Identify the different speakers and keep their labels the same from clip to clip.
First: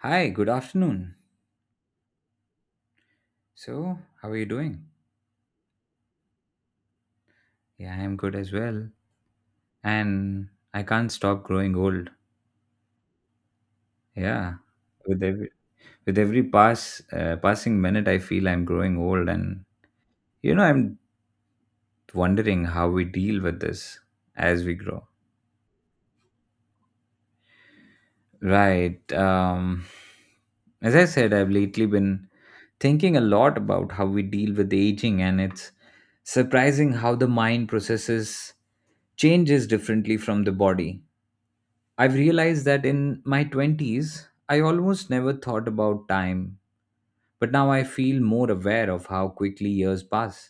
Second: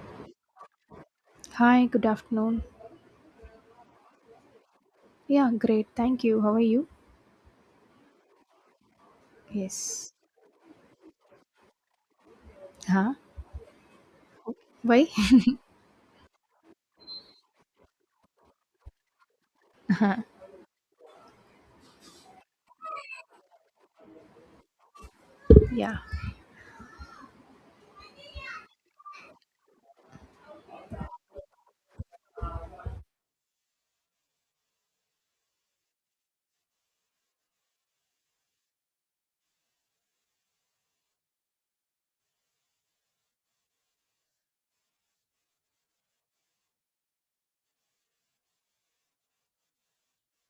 Speaker 1: Hi, good afternoon.
Speaker 2: Hi, good afternoon.
Speaker 1: So, how are you doing?
Speaker 2: Yeah, great. Thank you. How are you?
Speaker 1: Yeah, I'm good as well.
Speaker 2: Yes.
Speaker 1: And I can't stop growing old.
Speaker 2: Huh?
Speaker 1: Yeah.
Speaker 2: Why?
Speaker 1: With every with every passing minute I feel I'm growing old and I'm wondering how we deal with this as we grow.
Speaker 2: Yeah.
Speaker 1: Right. Um as I said, I've lately been thinking a lot about how we deal with aging, and it's surprising how the mind processes changes differently from the body. I've realized that in my 20s, I almost never thought about time, but now I feel more aware of how quickly years pass.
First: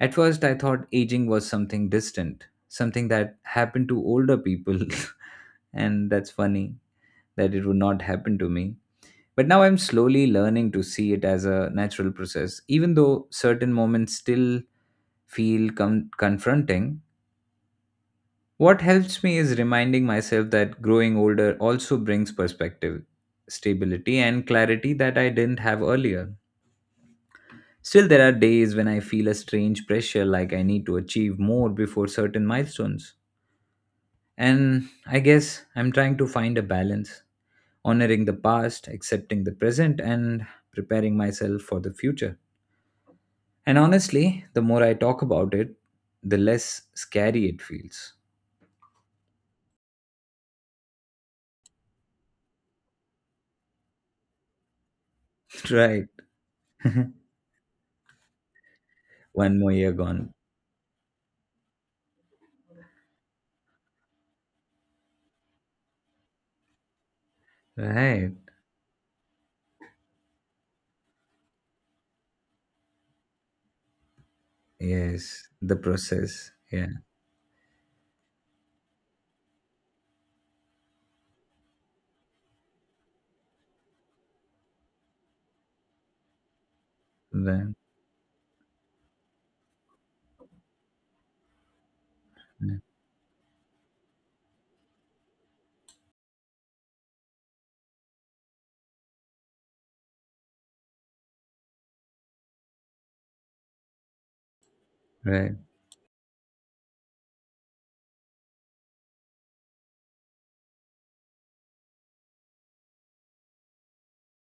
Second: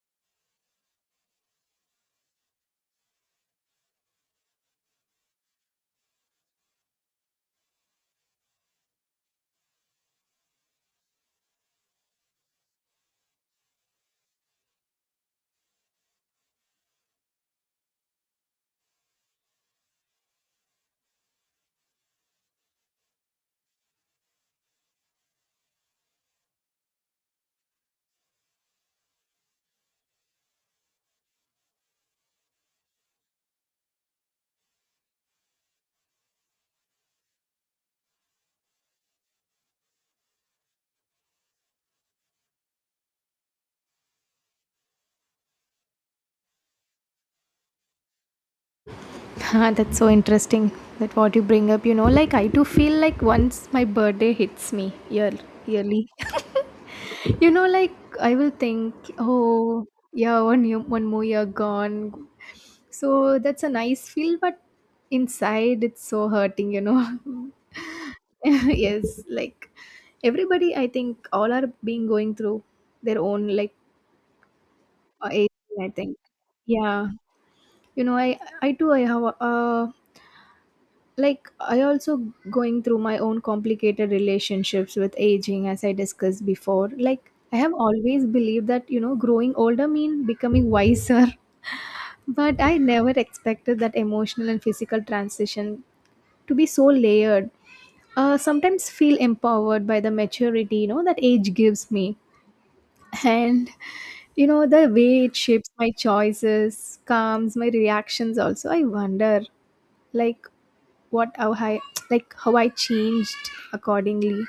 Speaker 1: At first, I thought aging was something distant, something that happened to older people, and that's funny that it would not happen to me. But now I'm slowly learning to see it as a natural process, even though certain moments still feel confronting. What helps me is reminding myself that growing older also brings perspective, stability, and clarity that I didn't have earlier. Still, there are days when I feel a strange pressure like I need to achieve more before certain milestones. And I guess I'm trying to find a balance, honoring the past, accepting the present, and preparing myself for the future. And honestly, the more I talk about it, the less scary it feels.
Speaker 2: That's so interesting that what you bring up, you know, like I do feel like once my birthday hits me year
Speaker 1: Right.
Speaker 2: yearly. You know, like I will think,
Speaker 1: One more
Speaker 2: oh,
Speaker 1: year gone.
Speaker 2: yeah, 1 year, one more year gone. So that's a nice feel, but inside it's so hurting, you know.
Speaker 1: Right.
Speaker 2: Yes, like everybody, I think all are being going through their own like
Speaker 1: Yes,
Speaker 2: age.
Speaker 1: the
Speaker 2: I think,
Speaker 1: process. Yeah,
Speaker 2: yeah, you know, I too, I have like I also going through my own complicated relationships with aging as I discussed before. Like, I
Speaker 1: right,
Speaker 2: have always believed that, you know, growing older mean becoming wiser. But I never expected that emotional and physical transition to be so layered. Sometimes feel empowered by the maturity, you know, that age gives me, and, you know, the way it
Speaker 1: right,
Speaker 2: shapes my choices, calms my reactions. Also I wonder, like, what how I, like, how I changed accordingly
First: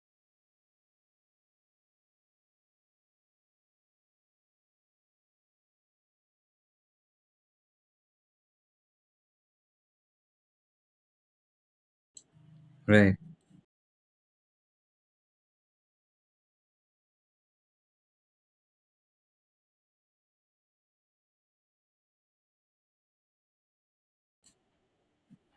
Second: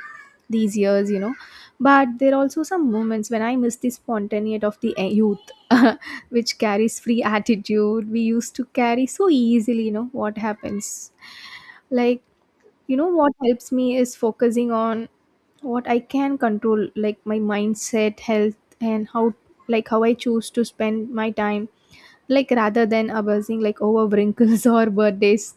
Speaker 2: these years, you know. But there are also some moments when I miss the spontaneity of the youth, which carries free attitude we used to carry so easily, you know, what happens. Like, you know,
Speaker 1: right,
Speaker 2: what helps me is focusing on what I can control, like my mindset, health, and how, like, how I choose to spend my time, like, rather than abusing, like, over wrinkles or birthdays.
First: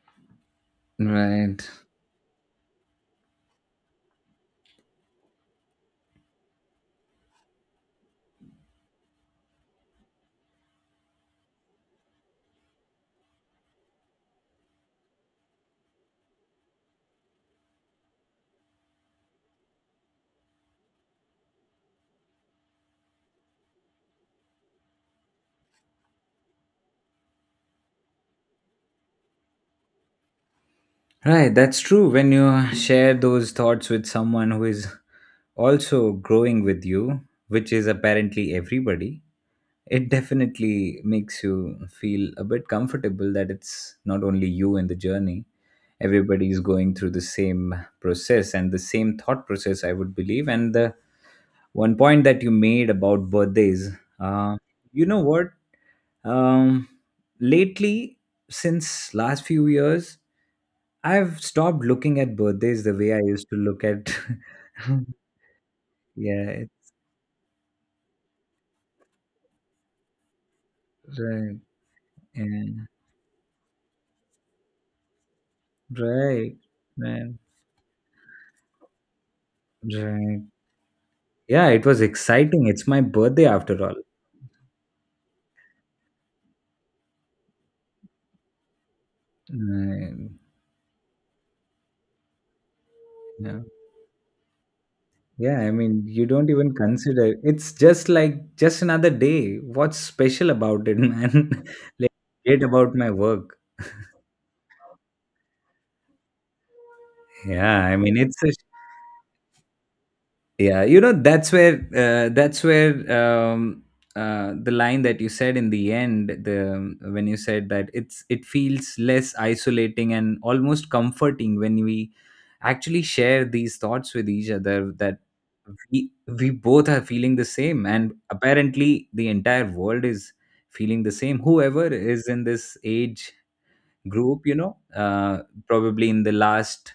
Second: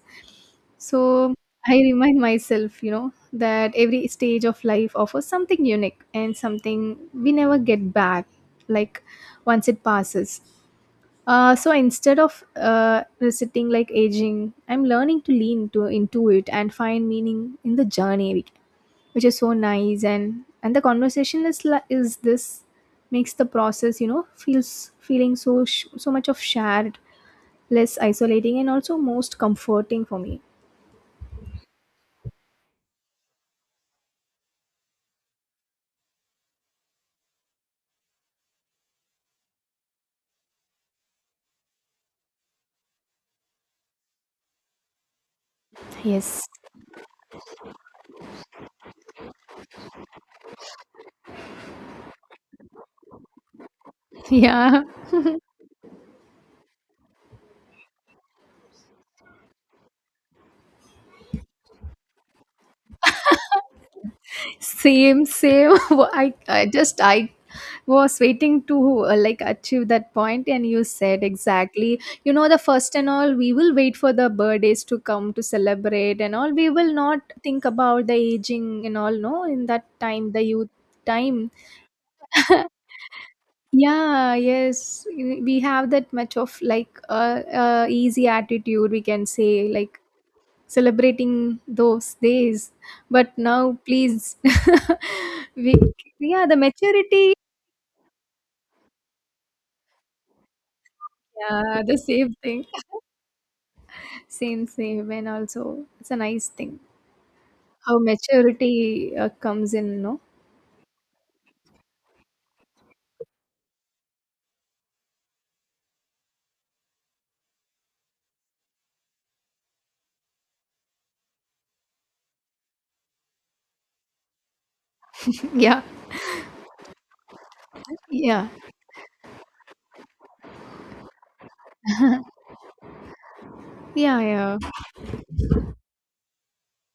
Speaker 2: So
Speaker 1: right,
Speaker 2: I remind myself, you know, that every stage of life offers something unique and something we never get back, like once it passes. So instead of resisting like aging, I'm learning to lean to into it and find meaning in the journey, which is so nice. And the is this makes the process, you know, feels feeling so so much of shared, less isolating, and also most comforting for me.
Speaker 1: right. That's true. When you share those thoughts with someone who is also growing with you, which is apparently everybody, it definitely makes you feel a bit comfortable that it's not only you in the journey.
Speaker 2: Yes.
Speaker 1: Everybody is going through the same process and the same thought process, I would believe. And the one point that you made about birthdays, uh,
Speaker 2: Yeah,
Speaker 1: you know what? Um, lately, since last few years, I've stopped looking at birthdays the way I used to look at.
Speaker 2: same, same. Wha- I,
Speaker 1: Yeah,
Speaker 2: I
Speaker 1: right.
Speaker 2: just I was waiting to like achieve that point, and you said exactly. You know, the
Speaker 1: Yeah,
Speaker 2: first and all, we will wait for the birthdays to come to celebrate and all.
Speaker 1: right.
Speaker 2: We will not
Speaker 1: Right.
Speaker 2: think about the aging and all. No, in that time,
Speaker 1: Right.
Speaker 2: the youth time.
Speaker 1: Yeah, it was exciting. It's my birthday after all.
Speaker 2: Yeah, yes, we have that much of like easy attitude. We can say like
Speaker 1: Right.
Speaker 2: celebrating those days, but
Speaker 1: Yeah.
Speaker 2: now please
Speaker 1: Yeah, I
Speaker 2: we
Speaker 1: mean, you
Speaker 2: yeah
Speaker 1: don't
Speaker 2: the
Speaker 1: even
Speaker 2: maturity
Speaker 1: consider. It's just like just another day. What's special about it, man?
Speaker 2: yeah the
Speaker 1: Like,
Speaker 2: same
Speaker 1: great
Speaker 2: thing.
Speaker 1: about my work.
Speaker 2: Same, same. And also it's a nice thing
Speaker 1: Yeah, I
Speaker 2: how
Speaker 1: mean, it's a
Speaker 2: maturity comes in, no?
Speaker 1: yeah, you know that's where the line that you said in the end, the when you said that it's, it feels less isolating and almost comforting when we actually share these thoughts with each other, that
Speaker 2: Yeah,
Speaker 1: we we both are feeling the same, and
Speaker 2: yeah,
Speaker 1: apparently the entire world is feeling the same, whoever is in this age
Speaker 2: yeah,
Speaker 1: group, you
Speaker 2: yeah,
Speaker 1: know, probably in the last,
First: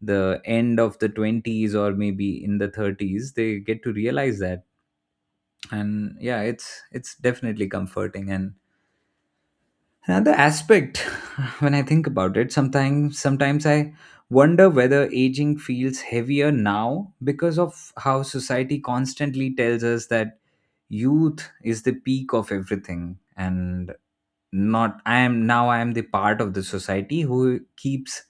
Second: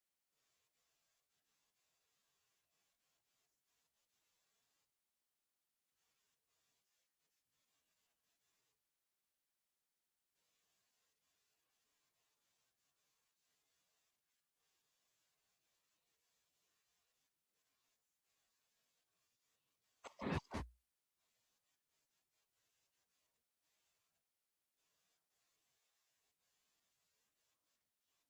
Speaker 1: the end of the 20s, or maybe in the 30s, they get to realize that. And yeah, it's definitely comforting. And another aspect, when I think about it, sometimes I wonder whether aging feels heavier now because of how society constantly tells us that youth is the peak of everything. And not I am now I am the part of the society who keeps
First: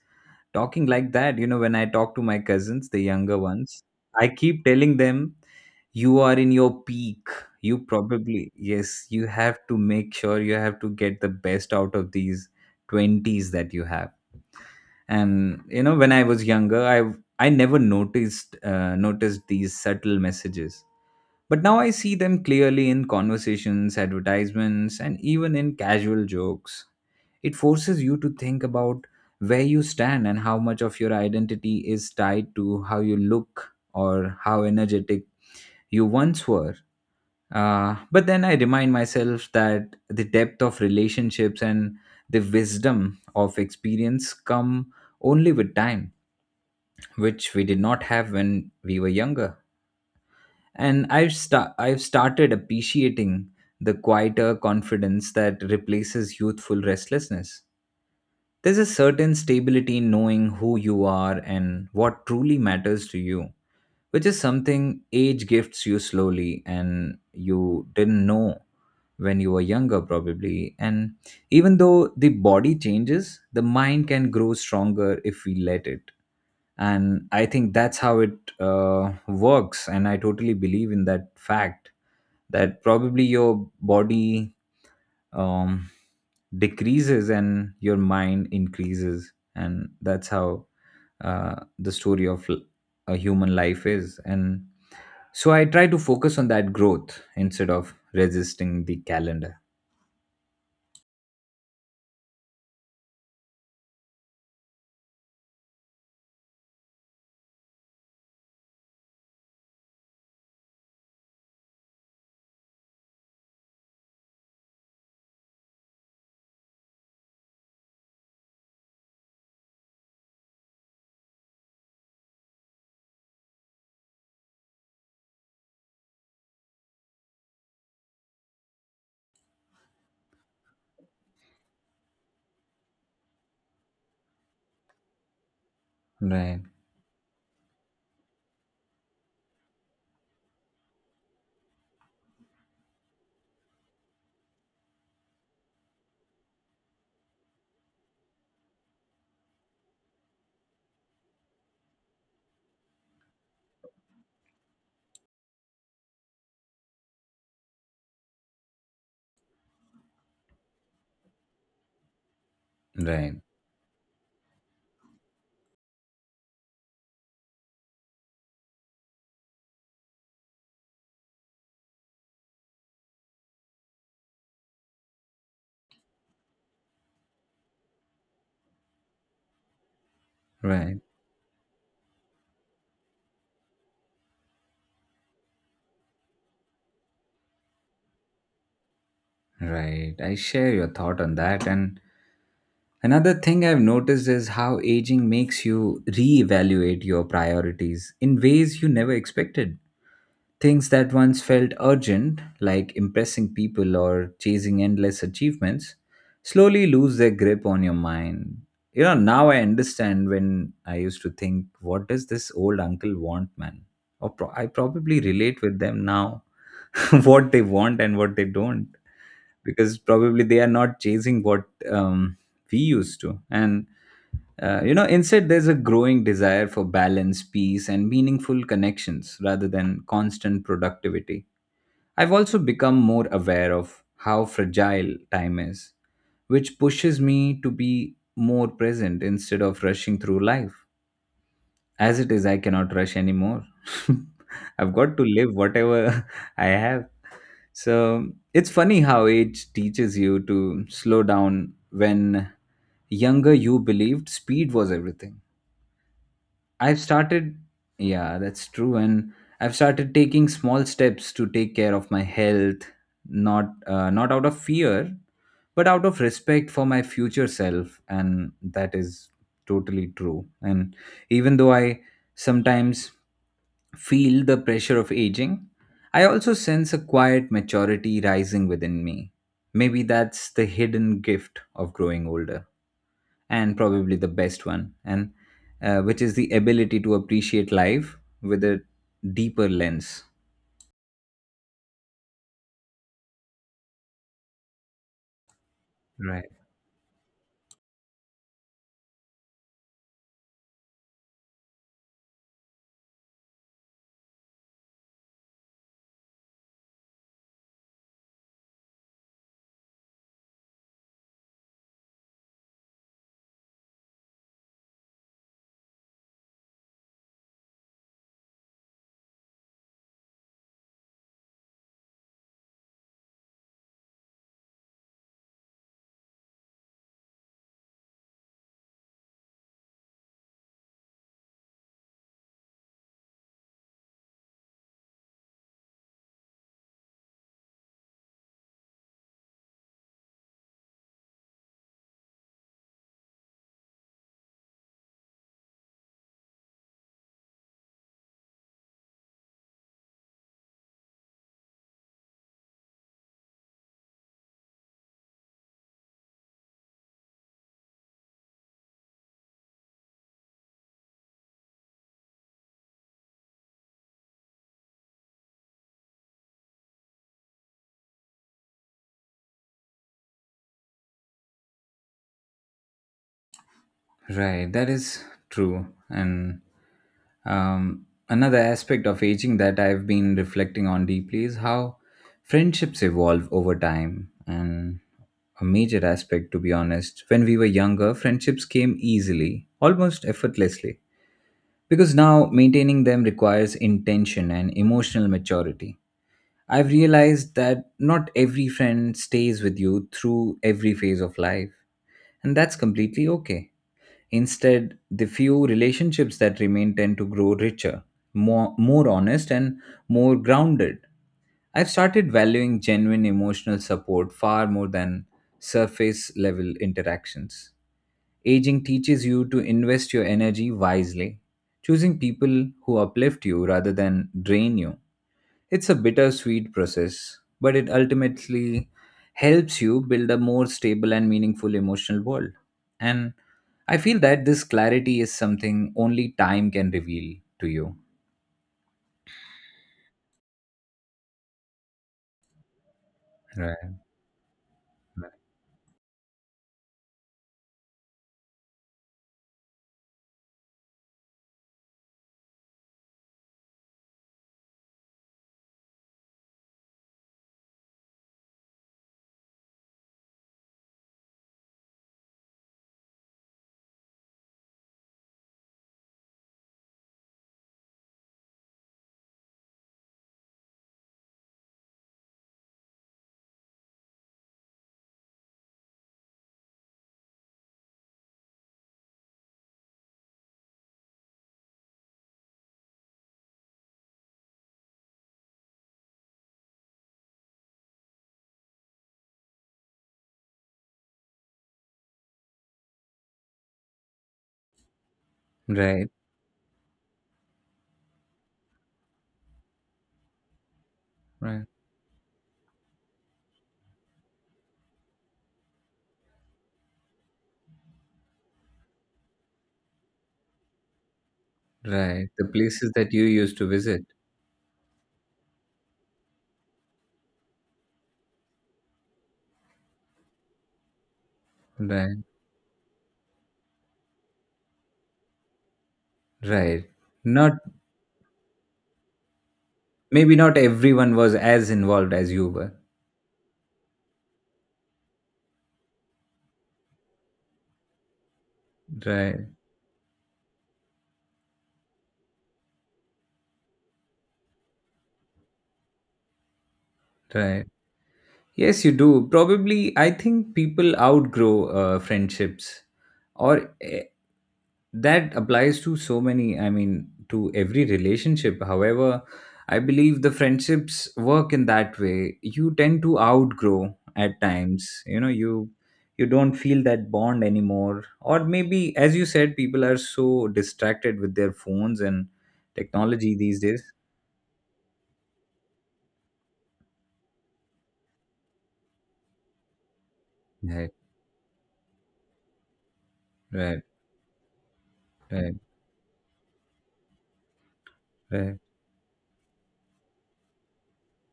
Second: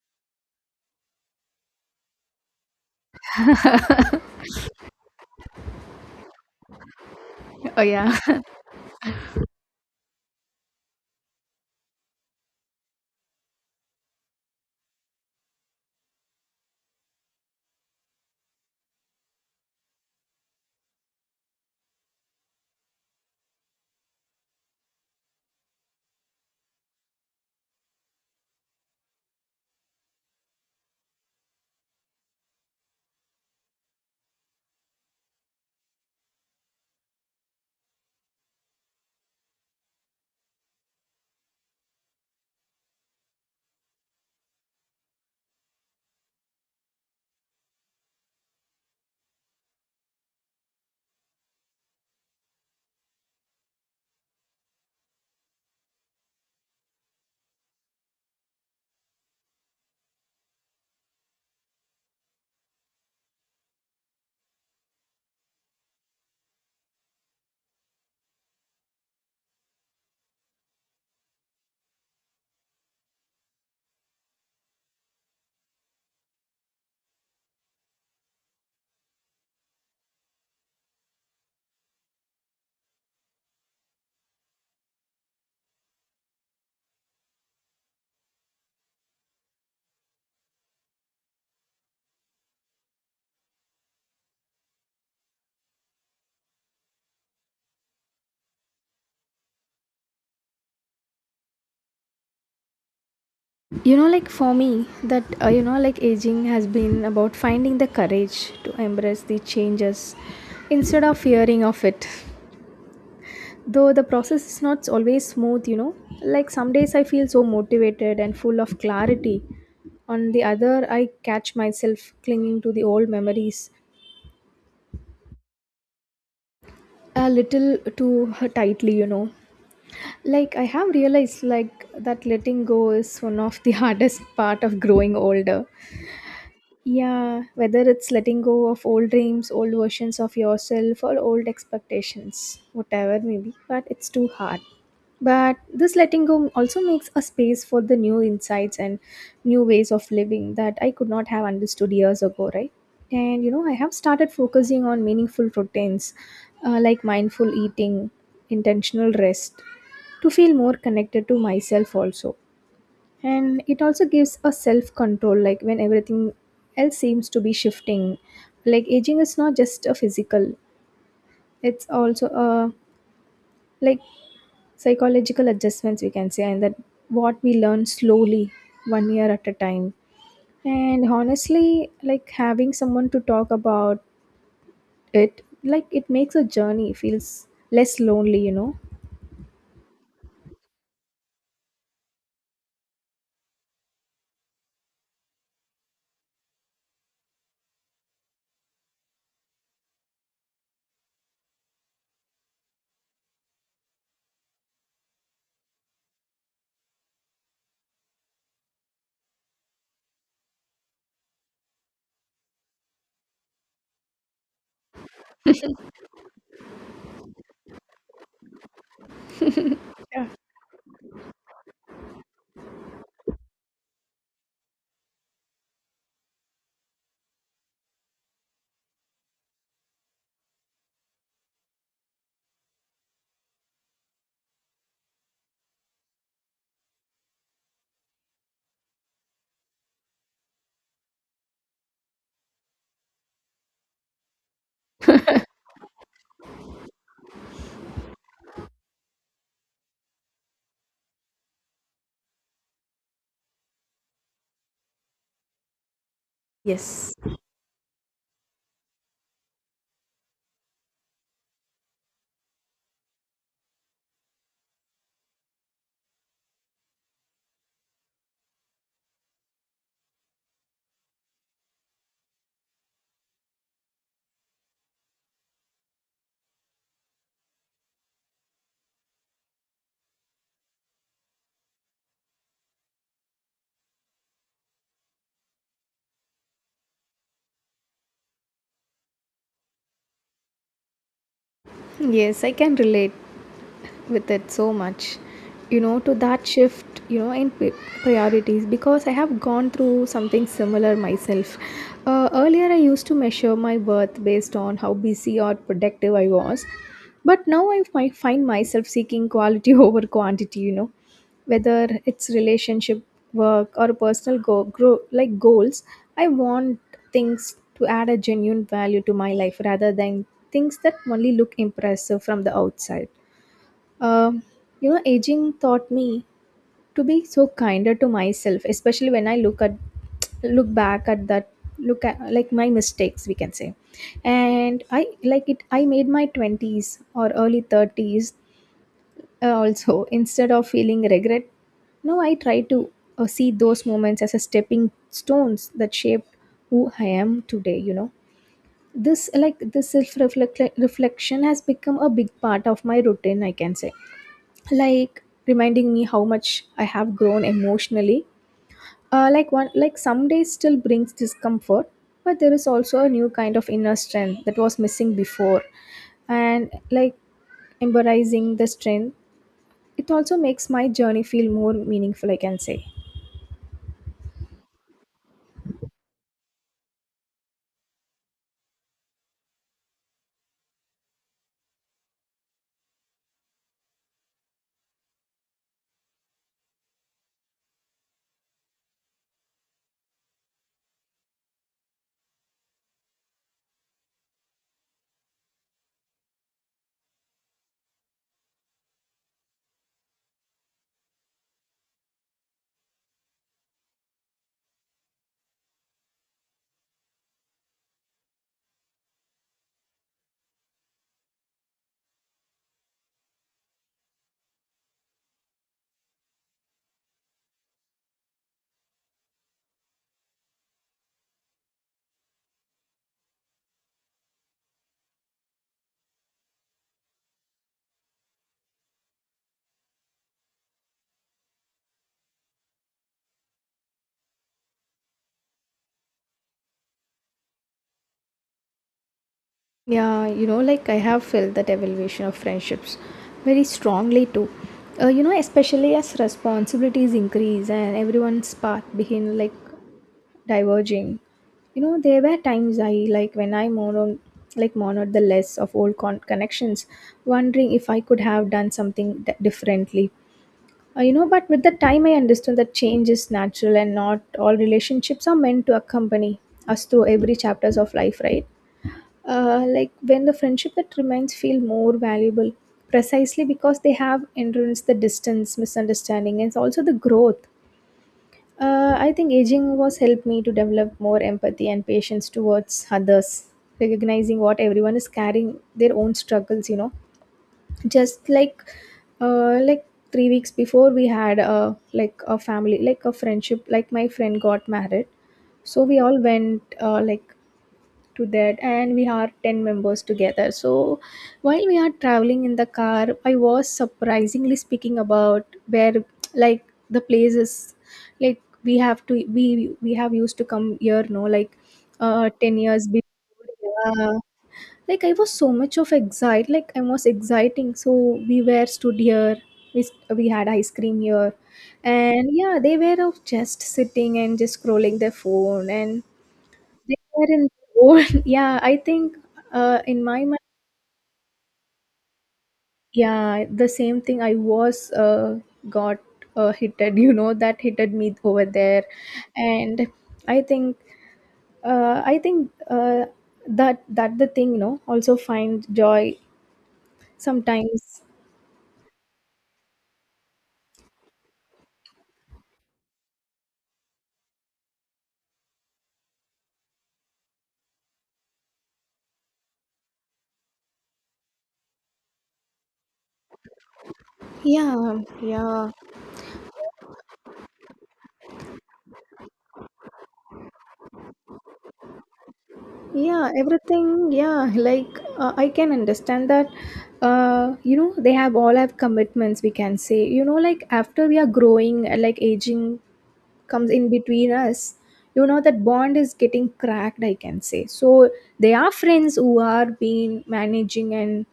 Speaker 1: talking like that. You know, when I talk to my cousins, the younger ones, I keep telling them, you are in your peak, you
Speaker 2: oh yeah.
Speaker 1: probably, yes, you have to make sure, you have to get the best out of these 20s that you have. And you know, when I was younger, I never noticed these subtle messages, but now I see them clearly in conversations, advertisements, and even in casual jokes. It forces you to think about where you stand and how much of your identity is tied to how you look or how energetic you once were. But then I remind myself that the depth of relationships and the wisdom of experience come only with time, which we did not have when we were younger. And I've started appreciating the quieter confidence that replaces youthful restlessness. There's a certain stability in knowing who you are and what truly matters to you, which is something age gifts you slowly and you didn't know when you were younger, probably. And even though the body changes, the mind can grow stronger if we let it. And I think that's how it works. And I totally believe in that fact that probably your body um, decreases and your mind increases, and that's how the story of a human life is. And so I try to focus on that growth instead of resisting the calendar.
Speaker 2: You know, like for me that, you know, like aging has been about finding the courage to embrace the changes instead of fearing of it. Though the process is not always smooth, you know, like some days I feel so motivated and full of clarity. On the other, I catch myself clinging to the old memories a little too tightly, you know. Like, I have realized like that letting go is one of the hardest part of growing older.
Speaker 1: Right,
Speaker 2: Yeah, whether it's letting go of old dreams, old versions of yourself, or old expectations, whatever maybe, but it's too hard. But this letting go also makes a space for the new insights and new ways of living that I could not have understood years ago, right? And you know, I have started focusing on meaningful routines, like mindful eating, intentional rest, to feel more connected to myself also,
Speaker 1: right,
Speaker 2: and it also gives a self control, like when everything else seems to be shifting. Like aging is not just a physical, it's also a, like, psychological adjustments, we can say. And that what we learn slowly, 1 year at a time.
Speaker 1: right,
Speaker 2: And honestly, like having someone to talk about it, like it makes a journey feels less lonely, you know.
Speaker 1: right. I share your thought on that. And another thing I've noticed is how aging makes you reevaluate your priorities in ways you never expected. Things that once felt urgent, like impressing people or chasing endless achievements, slowly lose their grip on your mind. You know, now I understand when I used to think, what does this old uncle want, man? Or I probably relate with them now, what they want and what they don't, because
Speaker 2: Yeah.
Speaker 1: probably they are not chasing what um, we used to. And you know, instead, there's a growing desire for balance, peace, and meaningful connections rather than constant productivity. I've also become more aware of how fragile time is, which pushes me to be more present instead of rushing through life. As it is, I cannot rush anymore. I've got to live whatever I have. So it's funny how age teaches you to slow down when younger you believed speed was everything. I've
Speaker 2: Yes.
Speaker 1: started, yeah, that's true. And I've started taking small steps to take care of my health, not out of fear, but out of respect for my future self. And that is totally true. And even though I sometimes feel the pressure of aging, I also sense a quiet maturity rising within me. Maybe that's the hidden gift of growing older, and probably the best one, and which is the ability to appreciate life with a deeper lens.
Speaker 2: Yes, I can relate with it so much, you know, to that
Speaker 1: Right,
Speaker 2: shift, you know, in priorities, because I have gone through something similar myself. Earlier I used to measure my worth based on how busy or productive I was, but now I find myself seeking quality over quantity, you know, whether it's relationship, work, or personal go- grow like goals. I want things to add a genuine value to my life rather than things that only look impressive from the outside. um, you know, aging taught me to be so kinder to myself, especially when I look back at that look at like my mistakes, we can say, and I like it I made my 20s or early 30s, also. Instead of feeling regret, now I try to see those moments as a stepping stones that shaped who I am today, you know. This self reflection has become a big part of my routine, I can say, like reminding me how much I have grown emotionally. Like one, like some days still brings discomfort, but there is also a new kind of inner strength that was missing before. And like embracing the strength, it also makes my journey feel more meaningful, I can say.
Speaker 1: right, that is true. And another aspect of aging that I've been reflecting on deeply is how friendships evolve over time. And a major aspect, to be honest, when we were younger, friendships came easily, almost effortlessly. Because now maintaining them requires intention and emotional maturity. I've realized that not every friend stays with you through every phase of life, and that's completely okay. Instead, the few relationships that remain tend to grow richer, more honest, and more grounded. I've started valuing genuine emotional support far more than surface level interactions. Aging teaches you to invest your energy wisely, choosing people who uplift you rather than drain you. It's a bittersweet process, but it ultimately helps you build a more stable and meaningful emotional world. And I feel that this clarity is something only time can reveal to you.
Speaker 2: Yeah, you know, like I have felt that evaluation of friendships very
Speaker 1: Right,
Speaker 2: strongly too. You
Speaker 1: right,
Speaker 2: know, especially as responsibilities increase and everyone's path begin like diverging. You know, there were times I like when I mono like mourned the less of old connections, wondering if I could have done something differently. You know, but with the time I understood that change is natural and not all relationships are meant to accompany us through every chapters of life, right? Like when the friendship that remains feel more valuable precisely because they have endurance the distance misunderstanding and also the growth. I think aging was helped me to develop more empathy and patience towards others, recognizing what everyone is carrying their own struggles. You know, just like 3 weeks before we had a like a family, like a friendship. Like my friend got married, so we
Speaker 1: right,
Speaker 2: all went like to that, and we are 10 members together. So while
Speaker 1: right,
Speaker 2: we are traveling in the car, I was surprisingly speaking about where, like, the places, like, we have used to come here, no, like
Speaker 1: right. The
Speaker 2: 10 years
Speaker 1: places
Speaker 2: before,
Speaker 1: that you used to visit.
Speaker 2: yeah. Like I was so much of excite like I was exciting, so we were stood here, we had ice cream here,
Speaker 1: Right,
Speaker 2: and yeah, they were of just sitting and just scrolling their phone, and
Speaker 1: right.
Speaker 2: they were in
Speaker 1: Not
Speaker 2: their own. Yeah, I think, in my
Speaker 1: maybe
Speaker 2: mind,
Speaker 1: not everyone was as involved as you were.
Speaker 2: yeah, the same thing. I was got hitted. You know, that hitted me over there.
Speaker 1: Right,
Speaker 2: And I think, uh, I think uh, that that the thing. You know, also find joy
Speaker 1: right.
Speaker 2: sometimes.
Speaker 1: Yes, you do. Probably, I think people outgrow friendships, or that applies to so many, I mean to every relationship. However, I believe the friendships work in that way, you tend to outgrow at
Speaker 2: Yeah,
Speaker 1: times, you know,
Speaker 2: yeah,
Speaker 1: you don't feel that bond anymore, or maybe as you said, people are so distracted with their phones and
Speaker 2: yeah.
Speaker 1: technology these days.
Speaker 2: Everything. Yeah, like, I can understand that. You know, they have all have commitments, we can say. You know, like
Speaker 1: Right,
Speaker 2: after we are growing, like aging comes
Speaker 1: right,
Speaker 2: in between us, you know,
Speaker 1: right,
Speaker 2: that bond is getting cracked, I can say. So they
Speaker 1: right,
Speaker 2: are friends who are being managing and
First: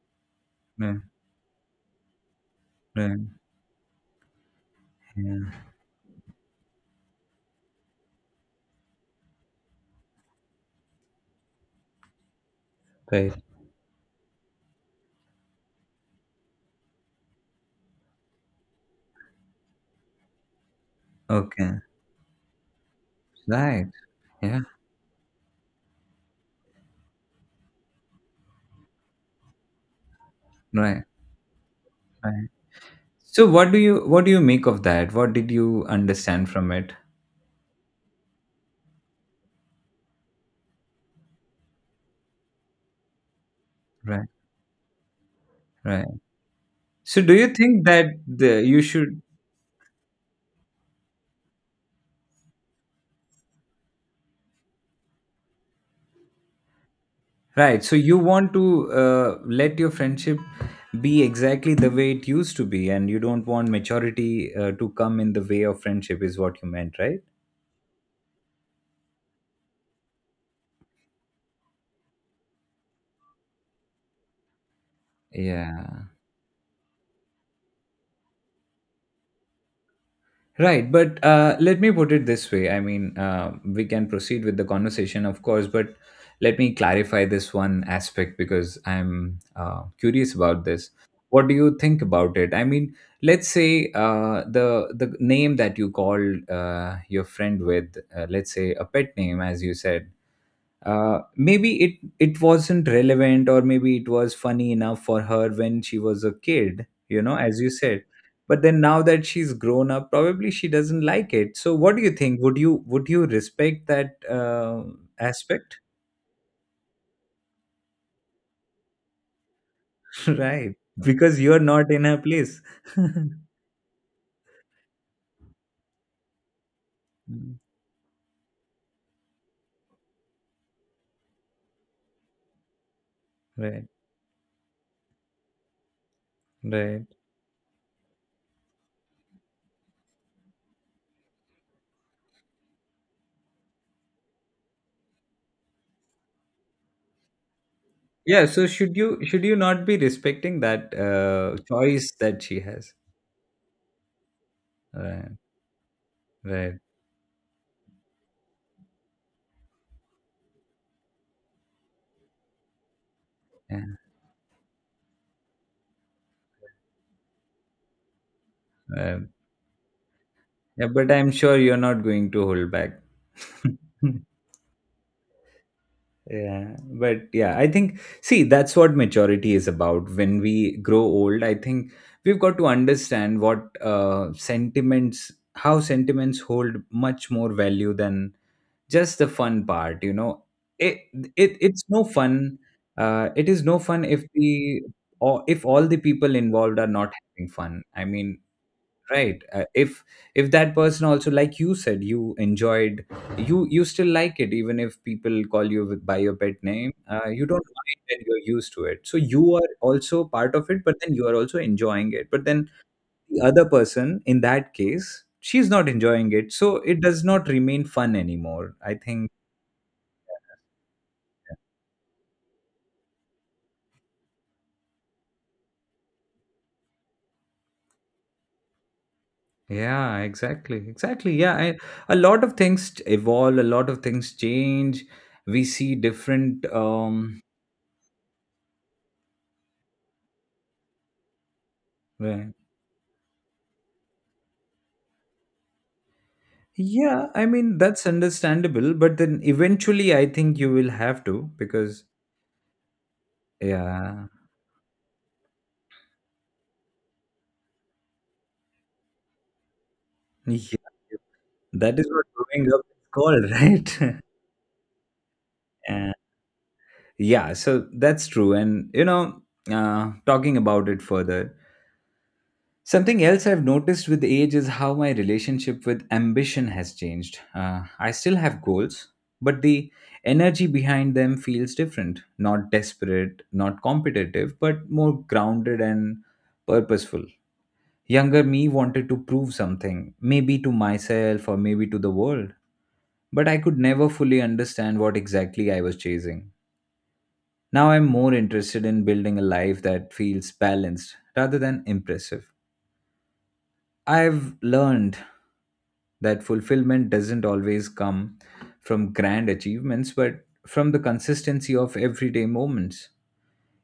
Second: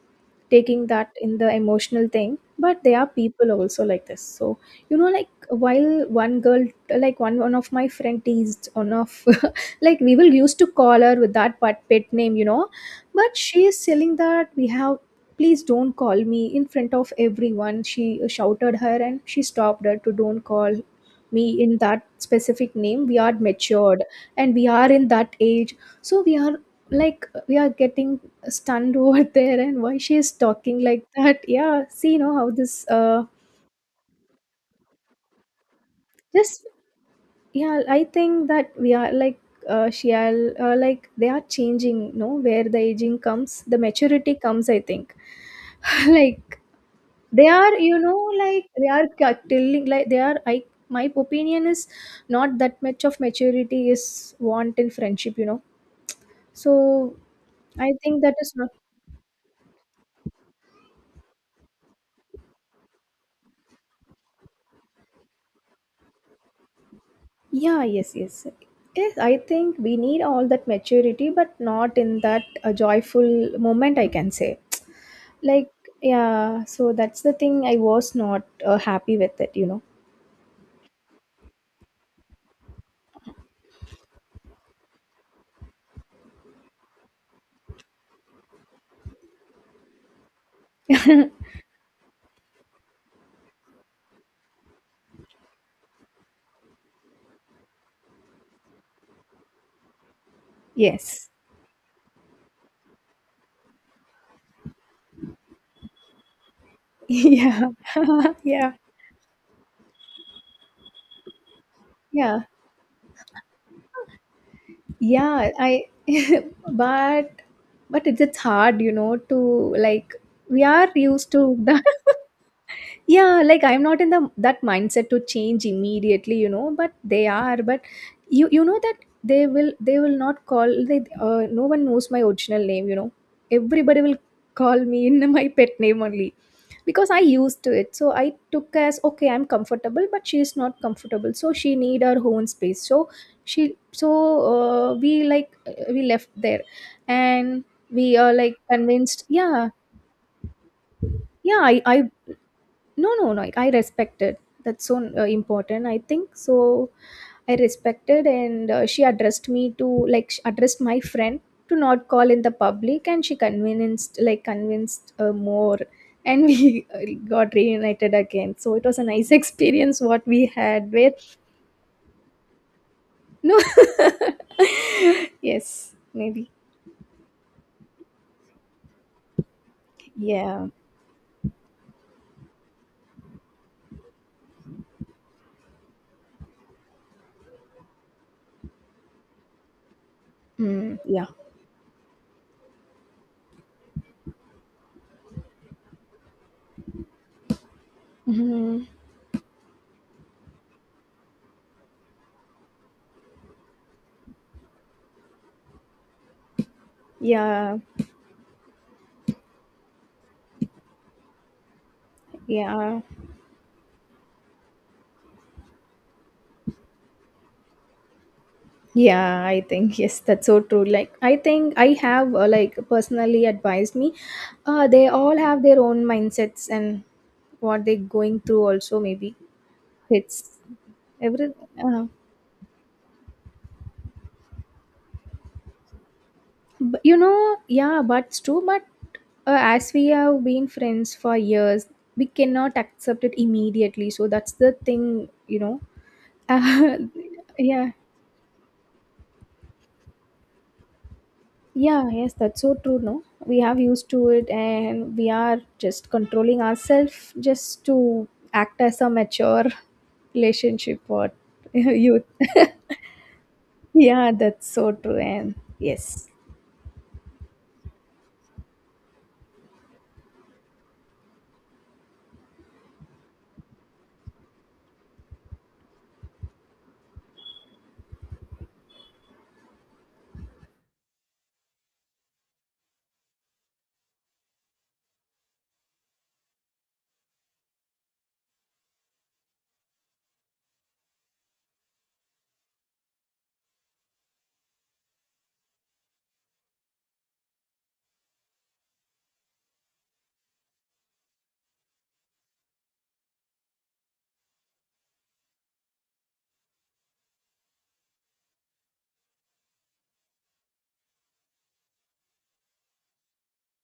Speaker 2: taking
Speaker 1: right,
Speaker 2: that in the emotional thing, but there are
Speaker 1: right,
Speaker 2: people also like this. So, you know, like
Speaker 1: yeah,
Speaker 2: while one girl, like, one of my friend teased one of like we will used to call her with that, but pet name, you know.
Speaker 1: right,
Speaker 2: But she is telling that we have, please don't call me in front of everyone, she shouted her, and she stopped her to don't call me in
Speaker 1: okay,
Speaker 2: that specific name. We are
Speaker 1: right,
Speaker 2: matured and
Speaker 1: yeah,
Speaker 2: we are in that age, so we are like we are getting stunned over there and why she is talking
Speaker 1: right,
Speaker 2: like that. Yeah, see, you know,
Speaker 1: right.
Speaker 2: how this
Speaker 1: So what do you, what do you make of that? What did you understand
Speaker 2: just
Speaker 1: from it?
Speaker 2: yeah, I think that we are like, she are, like they are changing, no, where the aging comes, the
Speaker 1: Right,
Speaker 2: maturity comes, I think.
Speaker 1: right.
Speaker 2: Like,
Speaker 1: So do you
Speaker 2: they are,
Speaker 1: think
Speaker 2: you
Speaker 1: that
Speaker 2: know,
Speaker 1: the,
Speaker 2: like
Speaker 1: you
Speaker 2: they are
Speaker 1: should,
Speaker 2: telling like they are, I, my opinion is, not that much of maturity is want in friendship, you know. So
Speaker 1: right?
Speaker 2: I
Speaker 1: So you
Speaker 2: think that
Speaker 1: want
Speaker 2: is not,
Speaker 1: to let your friendship be exactly the way it used to be, and you don't want maturity to come in the way of friendship, is what you meant, right?
Speaker 2: yeah, yes, yes, yes, I think we need all that maturity, but not in that a joyful moment, I can say. Like,
Speaker 1: Yeah.
Speaker 2: yeah, so that's the thing, I was not happy with it, you know.
Speaker 1: Right, but let me put it this way. I mean, we can proceed with the conversation, of course, but let me clarify this one aspect because I'm curious about this. What do you think about it? I mean, let's say the name that you called your friend with, let's say a pet name, as you said,
Speaker 2: Yes.
Speaker 1: maybe it, it wasn't relevant, or maybe it was funny enough for her when she was a kid, you know, as you
Speaker 2: Yeah.
Speaker 1: said, but
Speaker 2: Yeah,
Speaker 1: then now that she's grown up, probably she doesn't like it. So what do you think,
Speaker 2: yeah,
Speaker 1: would you, would you respect that
Speaker 2: yeah,
Speaker 1: aspect?
Speaker 2: I but but it's hard, you know, to like we
Speaker 1: Right,
Speaker 2: are used
Speaker 1: because
Speaker 2: to
Speaker 1: you're
Speaker 2: that.
Speaker 1: not in her place.
Speaker 2: Yeah, like I'm not in the that mindset to change immediately, you know, but they are. But you know that they will not call, they no one knows my original name, you know.
Speaker 1: Right,
Speaker 2: Everybody will call me in my pet name only,
Speaker 1: right.
Speaker 2: because I used to it. So I took as okay, I'm comfortable, but she is not comfortable. So she need her own space. So she so we we left there and we are
Speaker 1: Yeah,
Speaker 2: like
Speaker 1: so should you,
Speaker 2: convinced,
Speaker 1: should you
Speaker 2: yeah.
Speaker 1: not be respecting that
Speaker 2: Yeah, I
Speaker 1: choice that she has?
Speaker 2: no, I respected. That's so
Speaker 1: Right,
Speaker 2: important, I think so.
Speaker 1: right,
Speaker 2: I respected, and she addressed me to, like, she addressed my friend to not call in the public, and she
Speaker 1: yeah,
Speaker 2: convinced, like convinced, more, and we got reunited again. So it was a
Speaker 1: right.
Speaker 2: nice experience what we
Speaker 1: Yeah,
Speaker 2: had
Speaker 1: but I'm
Speaker 2: with.
Speaker 1: sure you're not going to hold back.
Speaker 2: No. yes, maybe.
Speaker 1: Yeah, but yeah, I think, see, that's what maturity is about. When
Speaker 2: Yeah.
Speaker 1: we grow old, I think we've got to understand what sentiments, how sentiments hold much more value than just the fun part, you know. It,
Speaker 2: Yeah.
Speaker 1: it it's no fun. It is no fun if the or if all the people involved are not having fun. I mean,
Speaker 2: Mhm.
Speaker 1: right if that person also, like you said, you enjoyed, you still like it even if people call you by your pet name. You don't
Speaker 2: Yeah,
Speaker 1: mind when you're used to it, so you are also part of it, but then you are also enjoying it. But then
Speaker 2: yeah.
Speaker 1: the other person, in that case, she's not enjoying it, so it does not remain fun anymore, I think.
Speaker 2: Yeah, I think, yes, that's so true. Like, I think I have, like, personally advised me. They all have their own mindsets and what they're going through. Also, maybe
Speaker 1: Yeah,
Speaker 2: it's
Speaker 1: exactly, exactly,
Speaker 2: every.
Speaker 1: yeah,
Speaker 2: Uh,
Speaker 1: a lot of things evolve, a lot of things change. We see different
Speaker 2: but, you know, yeah, but it's true. But as we have been friends for years, we
Speaker 1: uh,
Speaker 2: cannot accept it immediately. So that's the thing, you know. Uh,
Speaker 1: yeah. I mean,
Speaker 2: yeah.
Speaker 1: that's understandable, but then eventually I think you will have to, because,
Speaker 2: Yeah, yes, that's so true. No, we have used
Speaker 1: yeah,
Speaker 2: to it, and we are just controlling ourselves just to act as a mature
Speaker 1: yeah,
Speaker 2: relationship or
Speaker 1: that is
Speaker 2: youth.
Speaker 1: what growing up is called, right?
Speaker 2: Yeah, that's so true. And
Speaker 1: Uh,
Speaker 2: yes.
Speaker 1: yeah, so that's true. And talking about it further, something else I've noticed with age is how my relationship with ambition has changed. I still have goals, but the energy behind them feels different, not desperate, not competitive, but more grounded and purposeful. Younger me wanted to prove something, maybe to myself or maybe to the world, but I could never fully understand what exactly I was chasing. Now I'm more interested in building a life that feels balanced rather than impressive. I've learned that fulfillment doesn't always come from grand achievements, but from the consistency of everyday moments.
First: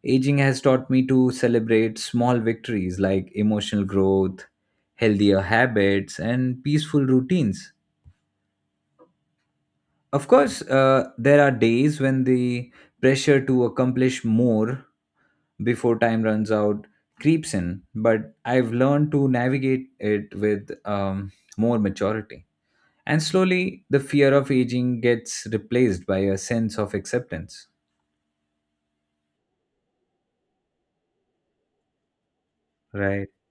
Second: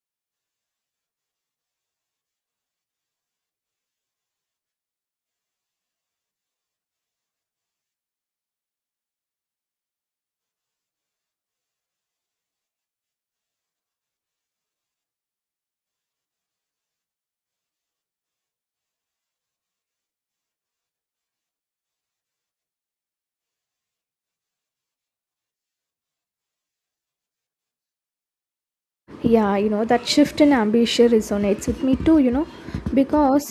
Speaker 1: Aging has taught me to celebrate small victories like emotional growth, healthier habits, and peaceful routines. Of course, there are days when the pressure to accomplish more before time runs out creeps in, but I've learned to navigate it with more maturity. And slowly, the fear of aging gets replaced by a sense of acceptance.
Speaker 2: Yeah, you know, that shift in ambition resonates with me too, you know,
Speaker 1: Right.
Speaker 2: because,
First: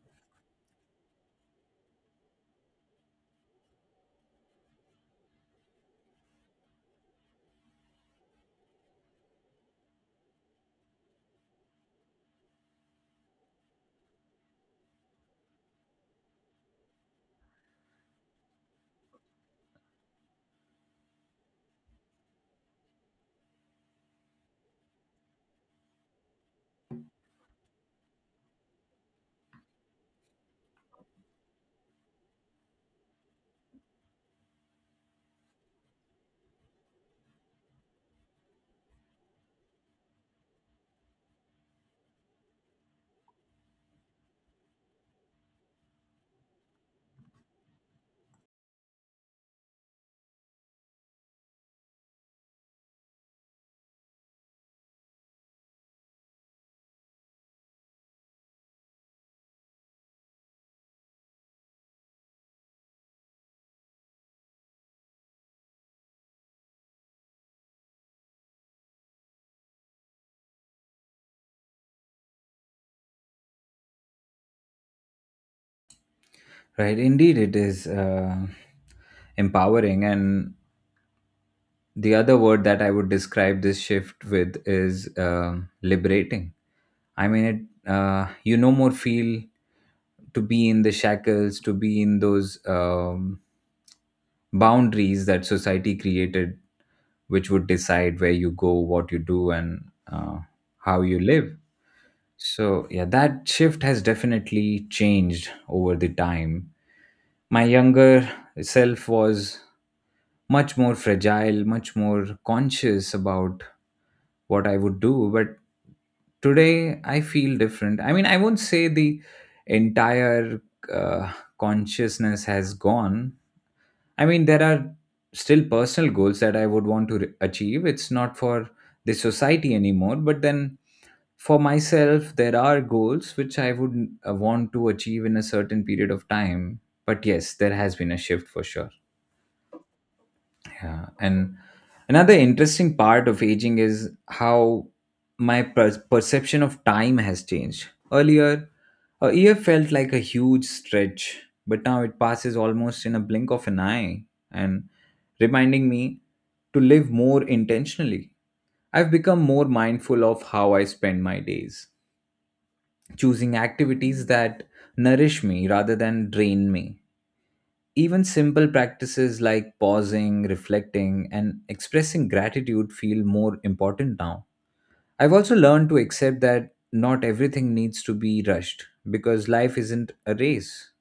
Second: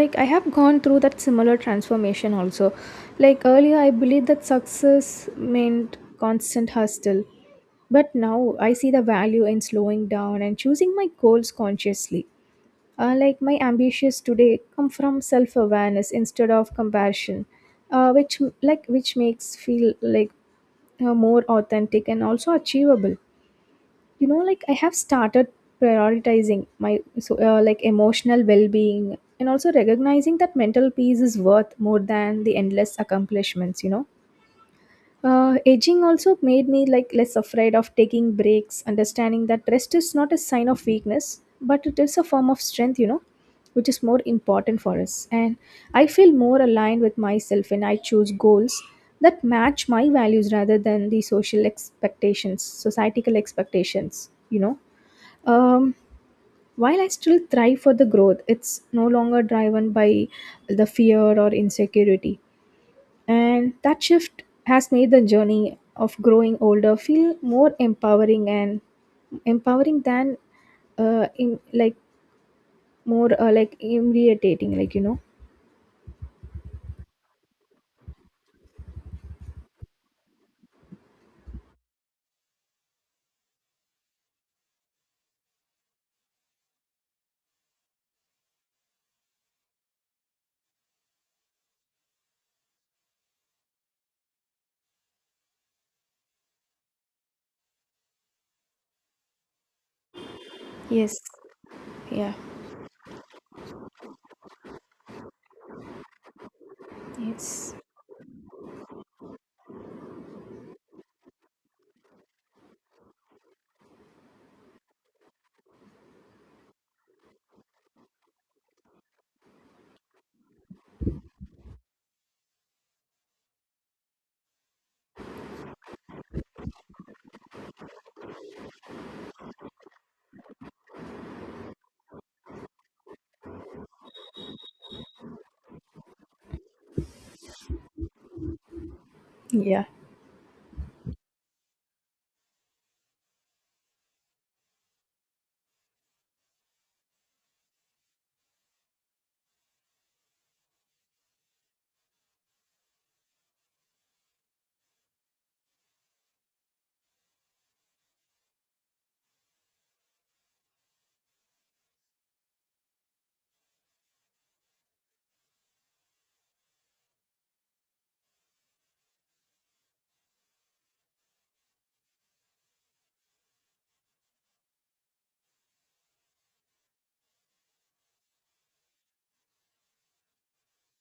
Speaker 2: like, I have gone through that similar transformation also. Like, earlier I believed that success meant constant hustle, but now I see the value in slowing down and choosing my goals consciously. Like, my ambitions today come from self-awareness instead of compassion, which, like which makes feel like more authentic and also achievable, you know. Like, I have started prioritizing my, like, emotional well-being, and also recognizing that mental peace is worth more than the endless accomplishments, you know. Aging also made me, like, less afraid of taking breaks, understanding that rest is not a sign of weakness, but it is a form of strength, you know, which is more important for us. And I feel more aligned with myself when I choose goals that match my values rather than the social expectations, societal expectations, you know. um, while I still thrive for the growth, it's no longer driven by the fear or insecurity. And that shift has made the journey of growing older feel more empowering and empowering than in, like more like irritating, like, you know.
Speaker 1: Right. Indeed, it is. Empowering and the other word that I would describe this shift with is liberating. I mean, you no more feel to be in the shackles, to be in those boundaries that society created, which would decide where you go, what you do, and uh, how
Speaker 2: Yes,
Speaker 1: you live.
Speaker 2: yeah,
Speaker 1: So, yeah, that shift has definitely changed over the time. My
Speaker 2: yes.
Speaker 1: younger self was much more fragile, much more conscious about what I would do. But today I feel different. I mean, I won't say the entire uh, consciousness has gone. I mean, there are still personal goals that I would want to achieve. It's not for the society anymore, but then for myself, there are goals which I would want to achieve in a certain period of time. But yes, there has been a shift for sure.
Speaker 2: Yeah.
Speaker 1: Yeah. And another interesting part of aging is how my perception of time has changed. Earlier, a year felt like a huge stretch, but now it passes almost in a blink of an eye and reminding me to live more intentionally. I've become more mindful of how I spend my days, choosing activities that nourish me rather than drain me. Even simple practices like pausing, reflecting, and expressing gratitude feel more important now. I've also learned to accept that not everything needs to be rushed because life isn't a race.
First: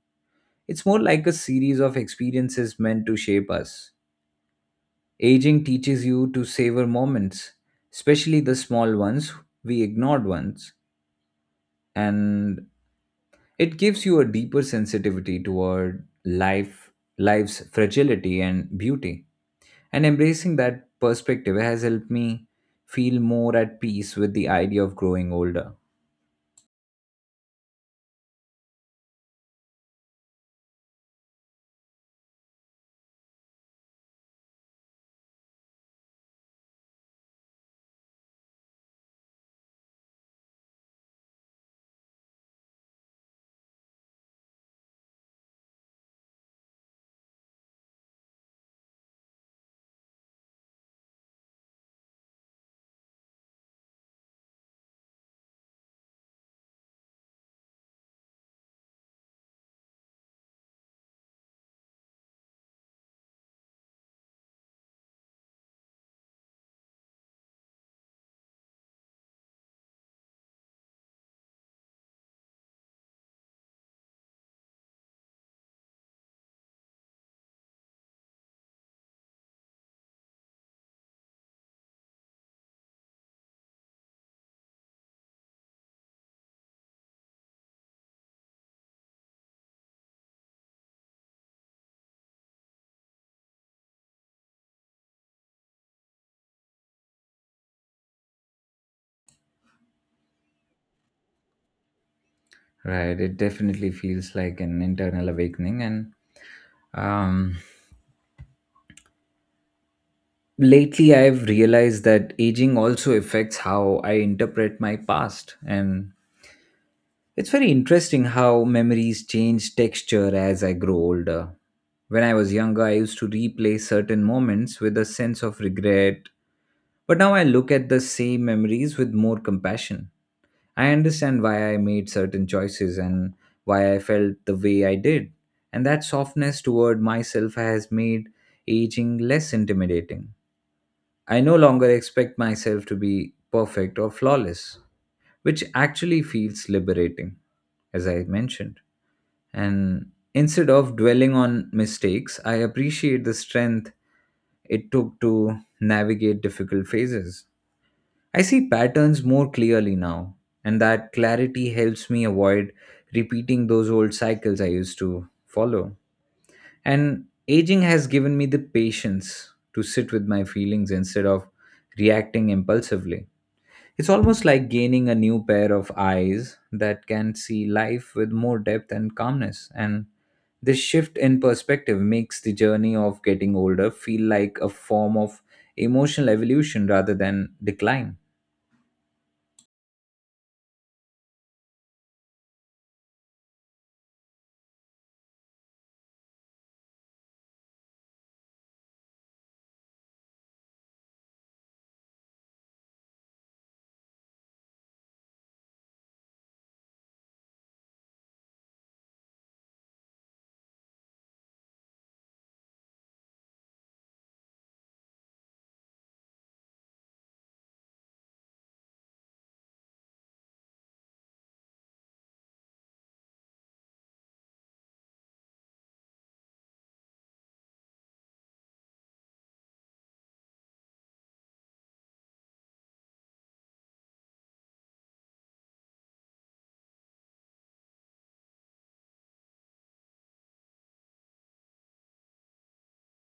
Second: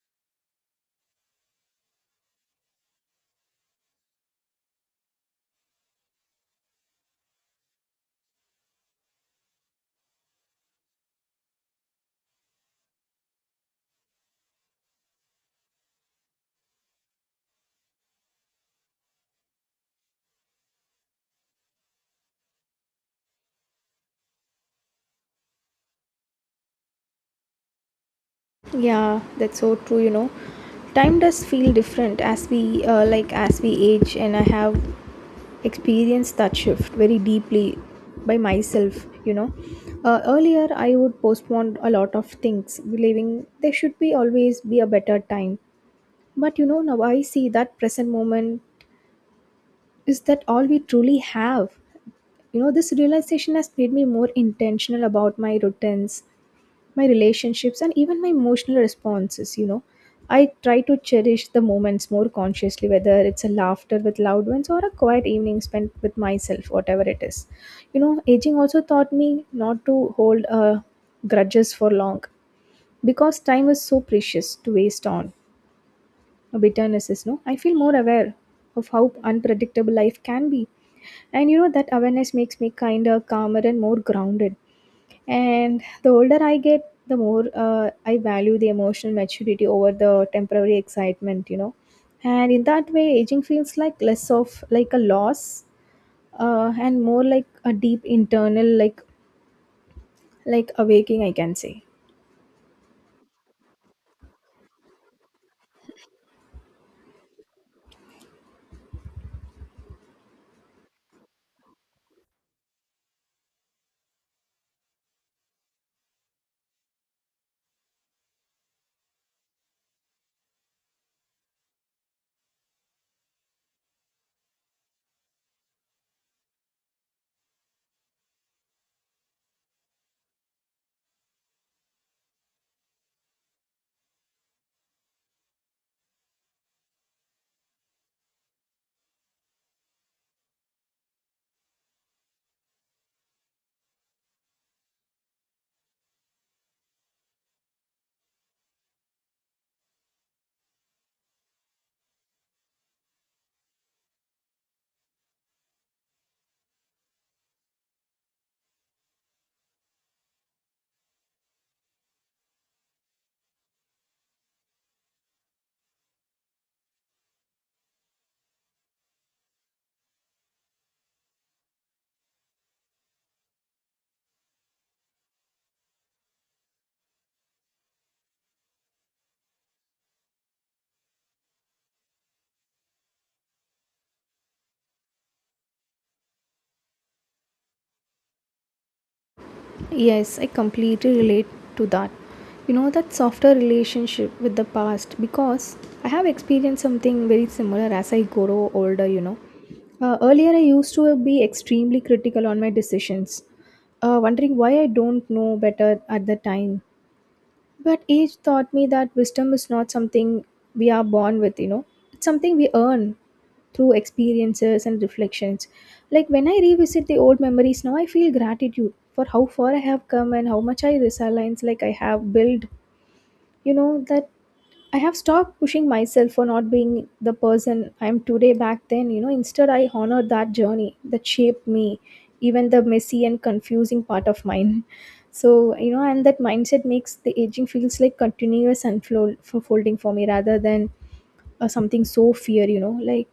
Speaker 1: It's more like a series of experiences meant to shape us. Aging teaches you to savor moments, especially the small ones, we ignored ones, and it gives you a deeper sensitivity toward life, life's fragility and beauty. And embracing that perspective has helped me feel more at peace with the idea of growing older.
Speaker 2: Yeah, that's so true, you know. Time does feel different as we, like, as we age, and I have experienced that shift very deeply by myself, you know. Earlier I would postpone a lot of things, believing there should be always be a better time. But you know, now I see that present moment is that all we truly have. You know, this realization has made me more intentional about my routines, my relationships, and even my emotional responses, you know. I try to cherish the moments more consciously, whether it's a laughter with loved ones or a quiet evening spent with myself, whatever it is, you know. Aging also taught me not to hold grudges for long because time is so precious to waste on bitterness is no. I feel more aware of how unpredictable life can be, and you know, that awareness makes me kinder, calmer, and more grounded. And the older I get, the more I value the emotional maturity over the temporary excitement, you know. And in that way, aging feels like less of like a loss, and more like a deep internal, like awaking, I can say.
Speaker 1: Right, it definitely feels like an internal awakening. And um, lately, I've realized that aging also affects how I interpret my past. And it's very interesting how memories change texture as I grow older. When I was younger, I used to replay certain moments with a sense of regret, but now I look at the same memories with more compassion. I understand why I made certain choices and why I felt the way I did. And that softness toward myself has made aging less intimidating. I no longer expect myself to be perfect or flawless, which actually feels liberating, as I mentioned. And instead of dwelling on mistakes, I appreciate the strength it took to navigate difficult phases. I see patterns more clearly now, and that clarity helps me avoid repeating those old cycles I used to follow. And aging has given me the patience to sit with my feelings instead of reacting impulsively. It's almost like gaining a new pair of eyes that can see life with more depth and calmness. And this shift in perspective makes the journey of getting older feel like a form of emotional evolution rather than decline.
Speaker 2: Yes, I completely relate to that. You know, that softer relationship with the past, because I have experienced something very similar as I grow older, you know. Earlier, I used to be extremely critical on my decisions, wondering why I don't know better at the time. But age taught me that wisdom is not something we are born with, you know, it's something we earn through experiences and reflections. Like, when I revisit the old memories now, I feel gratitude for how far I have come and how much I resilience, like, I have built. You know that I have stopped pushing myself for not being the person I am today back then, you know. Instead, I honor that journey that shaped me, even the messy and confusing part of mine. so, you know, and that mindset makes the aging feels like continuous unfold for folding for me rather than something so fear, you know, like.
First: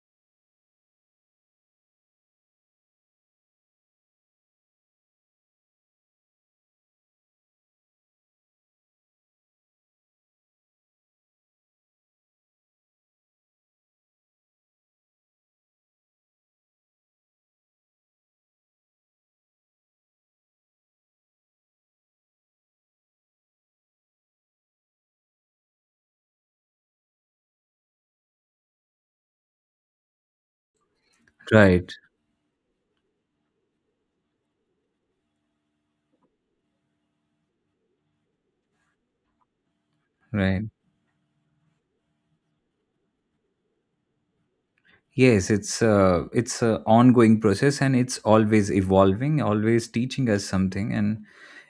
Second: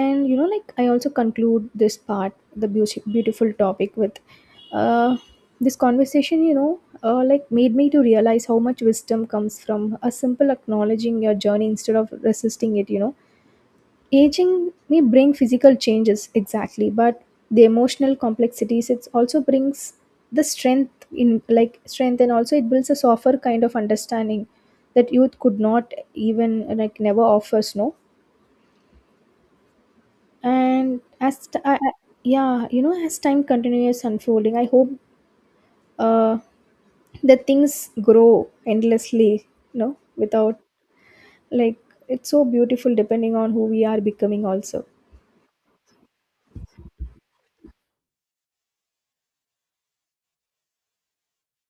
Speaker 2: And you know, like, I also conclude this part, the beautiful topic, with uh, this conversation, you know. Like, made me to realize how much wisdom comes from a simple acknowledging your journey instead of resisting it, you know. Aging may bring physical changes, exactly, but the emotional complexities it also brings, the strength in like strength, and also it builds a softer kind of understanding that youth could not even, like, never offers, no. and as t-
Speaker 1: Right.
Speaker 2: I- Yeah, you know, as time continues unfolding, I hope uh that things grow endlessly, you know, without,
Speaker 1: Right.
Speaker 2: like, it's so beautiful, depending on who we are becoming also.
Speaker 1: Yes, it's a ongoing process, and it's always evolving, always teaching us something, and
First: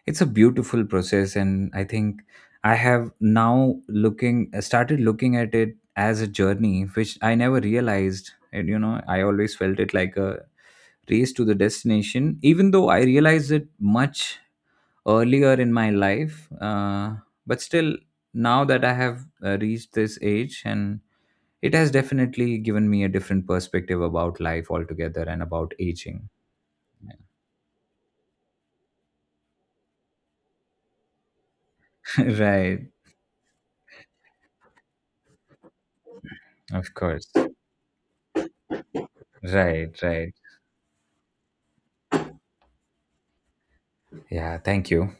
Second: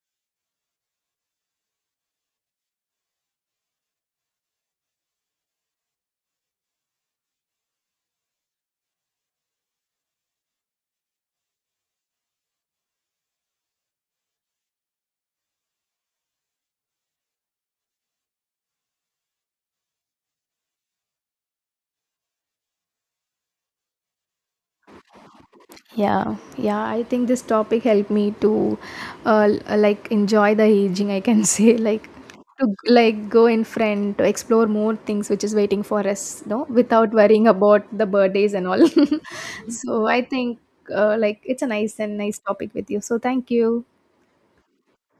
Speaker 1: it's a beautiful process. And I think I have now looking started looking at it as a journey, which I never realized. And you know, I always felt it like a race to the destination, even though I realized it much earlier in my life. But still, now that I have reached this age and it has definitely given me a different perspective about life altogether and about aging.
Speaker 2: Yeah, yeah, I think this topic helped me to like, enjoy the aging, I can say, like,
Speaker 1: right.
Speaker 2: like, go in front to explore more things which is waiting for us, no,
Speaker 1: Of
Speaker 2: without
Speaker 1: course.
Speaker 2: worrying about the birthdays and all.
Speaker 1: Right,
Speaker 2: so I
Speaker 1: right.
Speaker 2: think, like, it's a nice and nice topic with you, so thank you.
Speaker 1: Yeah, thank you.